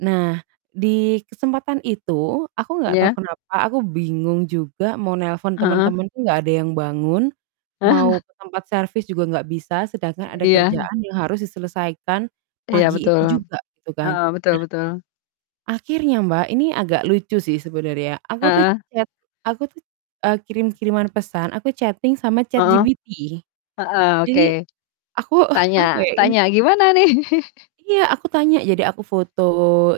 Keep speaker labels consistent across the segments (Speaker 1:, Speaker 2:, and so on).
Speaker 1: Nah, di kesempatan itu aku nggak tahu
Speaker 2: Iya?
Speaker 1: kenapa aku bingung juga mau nelpon
Speaker 2: Heeh?
Speaker 1: temen-temen tuh nggak ada yang bangun, mau ke tempat servis juga nggak bisa, sedangkan
Speaker 2: Eee,
Speaker 1: ada
Speaker 2: iya.
Speaker 1: kerjaan yang harus diselesaikan
Speaker 2: Iya
Speaker 1: pagi
Speaker 2: betul,
Speaker 1: itu juga gitu kan.
Speaker 2: heeh, betul
Speaker 1: Nah
Speaker 2: betul.
Speaker 1: akhirnya Mbak, ini agak lucu sih sebenarnya, aku tuh
Speaker 2: Heeh?
Speaker 1: chat aku tuh, eee, kirim-kiriman pesan, aku chatting sama
Speaker 2: Heeh,
Speaker 1: ChatGPT.
Speaker 2: heeh, oke.
Speaker 1: Jadi, aku apa
Speaker 2: Tanya
Speaker 1: ya, ini
Speaker 2: tanya gimana nih?
Speaker 1: Iya, aku tanya, jadi aku foto,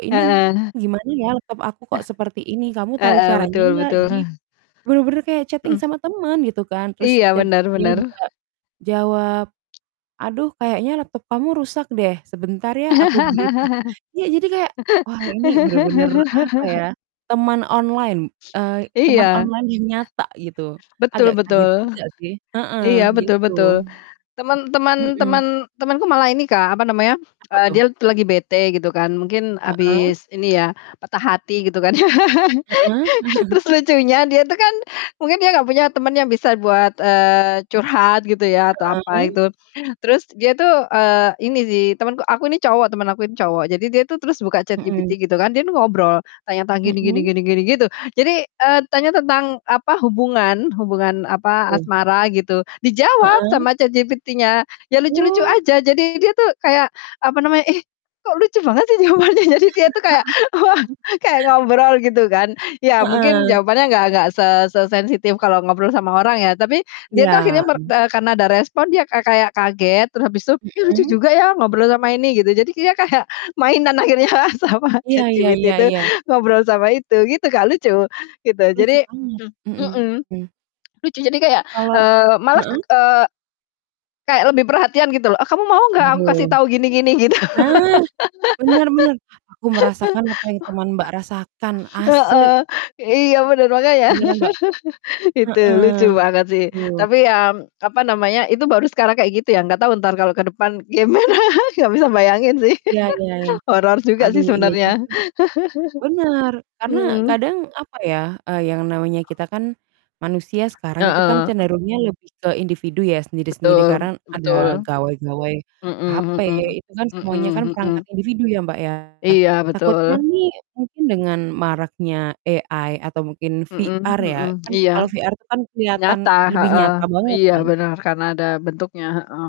Speaker 1: "Ini,
Speaker 2: Heeh.
Speaker 1: gimana ya laptop aku kok seperti ini? Kamu tahu
Speaker 2: Heeh,
Speaker 1: caranya
Speaker 2: betul
Speaker 1: enggak?"
Speaker 2: betul.
Speaker 1: Jadi benar-benar kayak, chatting
Speaker 2: Mhm.
Speaker 1: sama temen gitu kan terus
Speaker 2: Iya, benar
Speaker 1: ChatGPT-nya
Speaker 2: benar.
Speaker 1: juga jawab. "Aduh, kayaknya laptop kamu rusak deh, sebentar ya aku." [unintelligible] Iya, jadi kayak, wah, ini benar-benar, apa ya, teman online, eee, teman
Speaker 2: Iya.
Speaker 1: online yang nyata gitu, agak
Speaker 2: Betul
Speaker 1: kaget
Speaker 2: betul.
Speaker 1: juga sih, heeh,
Speaker 2: Iya, betul
Speaker 1: gitu.
Speaker 2: betul, temen temen
Speaker 1: Mhm.
Speaker 2: temen temanku malah ini Kak, apa namanya,
Speaker 1: Apa
Speaker 2: eee,
Speaker 1: tuh?
Speaker 2: dia lagi bete gitu kan mungkin
Speaker 1: Heeh?
Speaker 2: habis, ini ya, patah hati gitu kan ya.
Speaker 1: Heeh.
Speaker 2: Terus lucunya dia tuh kan mungkin dia nggak punya teman yang bisa buat, eee, curhat gitu ya atau apa
Speaker 1: Heeh.
Speaker 2: itu, terus dia itu, eee, ini sih temanku aku ini cowok teman aku ini cowok. Jadi, dia itu terus buka
Speaker 1: Mhm.
Speaker 2: ChatGPT gitu kan, dia nih ngobrol tanya-tanya gini gini
Speaker 1: Mhm?
Speaker 2: gini, gitu. Jadi, eee, tanya tentang, apa, hubungan hubungan,
Speaker 1: Apa
Speaker 2: apa,
Speaker 1: tuh?
Speaker 2: asmara gitu, dijawab
Speaker 1: Heeh?
Speaker 2: sama ChatGPT-nya, ya lucu-lucu
Speaker 1: Oh.
Speaker 2: saja. Jadi, dia itu kayak apa namanya, "Ih, kok lucu banget sih jawabannya?" Jadi dia itu kayak kayak ngobrol gitu kan, iya mungkin
Speaker 1: Heeh.
Speaker 2: jawabannya enggak enggak se sesensitif kalau ngobrol sama orang ya. Tapi dia itu akhirnya,
Speaker 1: Iya.
Speaker 2: mer eee, karena ada respon, dia ka kayak kaget terus habis tuh, "Ih lucu
Speaker 1: Mhm.
Speaker 2: juga ya ngobrol sama ini," gitu. Jadi dia kayak mainan akhirnya sama
Speaker 1: Iya iya iya
Speaker 2: ChatGPT itu
Speaker 1: iya.
Speaker 2: ngobrol sama itu, gitu Kak, lucu gitu.
Speaker 1: Lucu
Speaker 2: Jadi
Speaker 1: banget,
Speaker 2: mhm,
Speaker 1: mhm.
Speaker 2: lucu jadi kayak,
Speaker 1: Kalau
Speaker 2: eee, malah,
Speaker 1: heeh?
Speaker 2: eee, kayak lebih perhatian gitu loh, eee, "Kamu mau enggak aku kasih
Speaker 1: Waduh.
Speaker 2: tahu gini gini," gitu.
Speaker 1: Nah, benar benar, aku merasakan apa yang teman Mbak rasakan,
Speaker 2: Heeh,
Speaker 1: asli!
Speaker 2: iya bener makanya,
Speaker 1: Beneran, Mbak?
Speaker 2: itu
Speaker 1: Heeh,
Speaker 2: lucu banget sih.
Speaker 1: aduh.
Speaker 2: Tapi ya, apa namanya, itu baru sekarang kayak gitu ya, enggak tahu entar kalau ke depan gimana? Nggak bisa bayangin sih
Speaker 1: Iya iya iya.
Speaker 2: horor juga sih
Speaker 1: Aduh, iya
Speaker 2: sebenarnya.
Speaker 1: juga, benar, karena
Speaker 2: Mhm.
Speaker 1: kadang apa ya, eee, yang namanya kita kan manusia sekarang itu kan
Speaker 2: Heeh.
Speaker 1: cenderungnya lebih ke individu ya sendiri-sendiri
Speaker 2: Betul,
Speaker 1: karena ada
Speaker 2: betul.
Speaker 1: gawai-gawai HP
Speaker 2: Mhm mhm.
Speaker 1: itu kan semuanya kan
Speaker 2: Mhm mhm.
Speaker 1: perangkat individu ya, Mbak, ya?
Speaker 2: Iya, betul.
Speaker 1: Takutnya nih mungkin dengan maraknya AI atau mungkin
Speaker 2: Mhm
Speaker 1: VR ya,
Speaker 2: mhm,
Speaker 1: kan
Speaker 2: iya.
Speaker 1: kalau VR tuh kan kelihatan
Speaker 2: Nyata,
Speaker 1: lebih
Speaker 2: heeh,
Speaker 1: nyata banget
Speaker 2: iya
Speaker 1: kan?
Speaker 2: benar, karena ada bentuknya, heeh.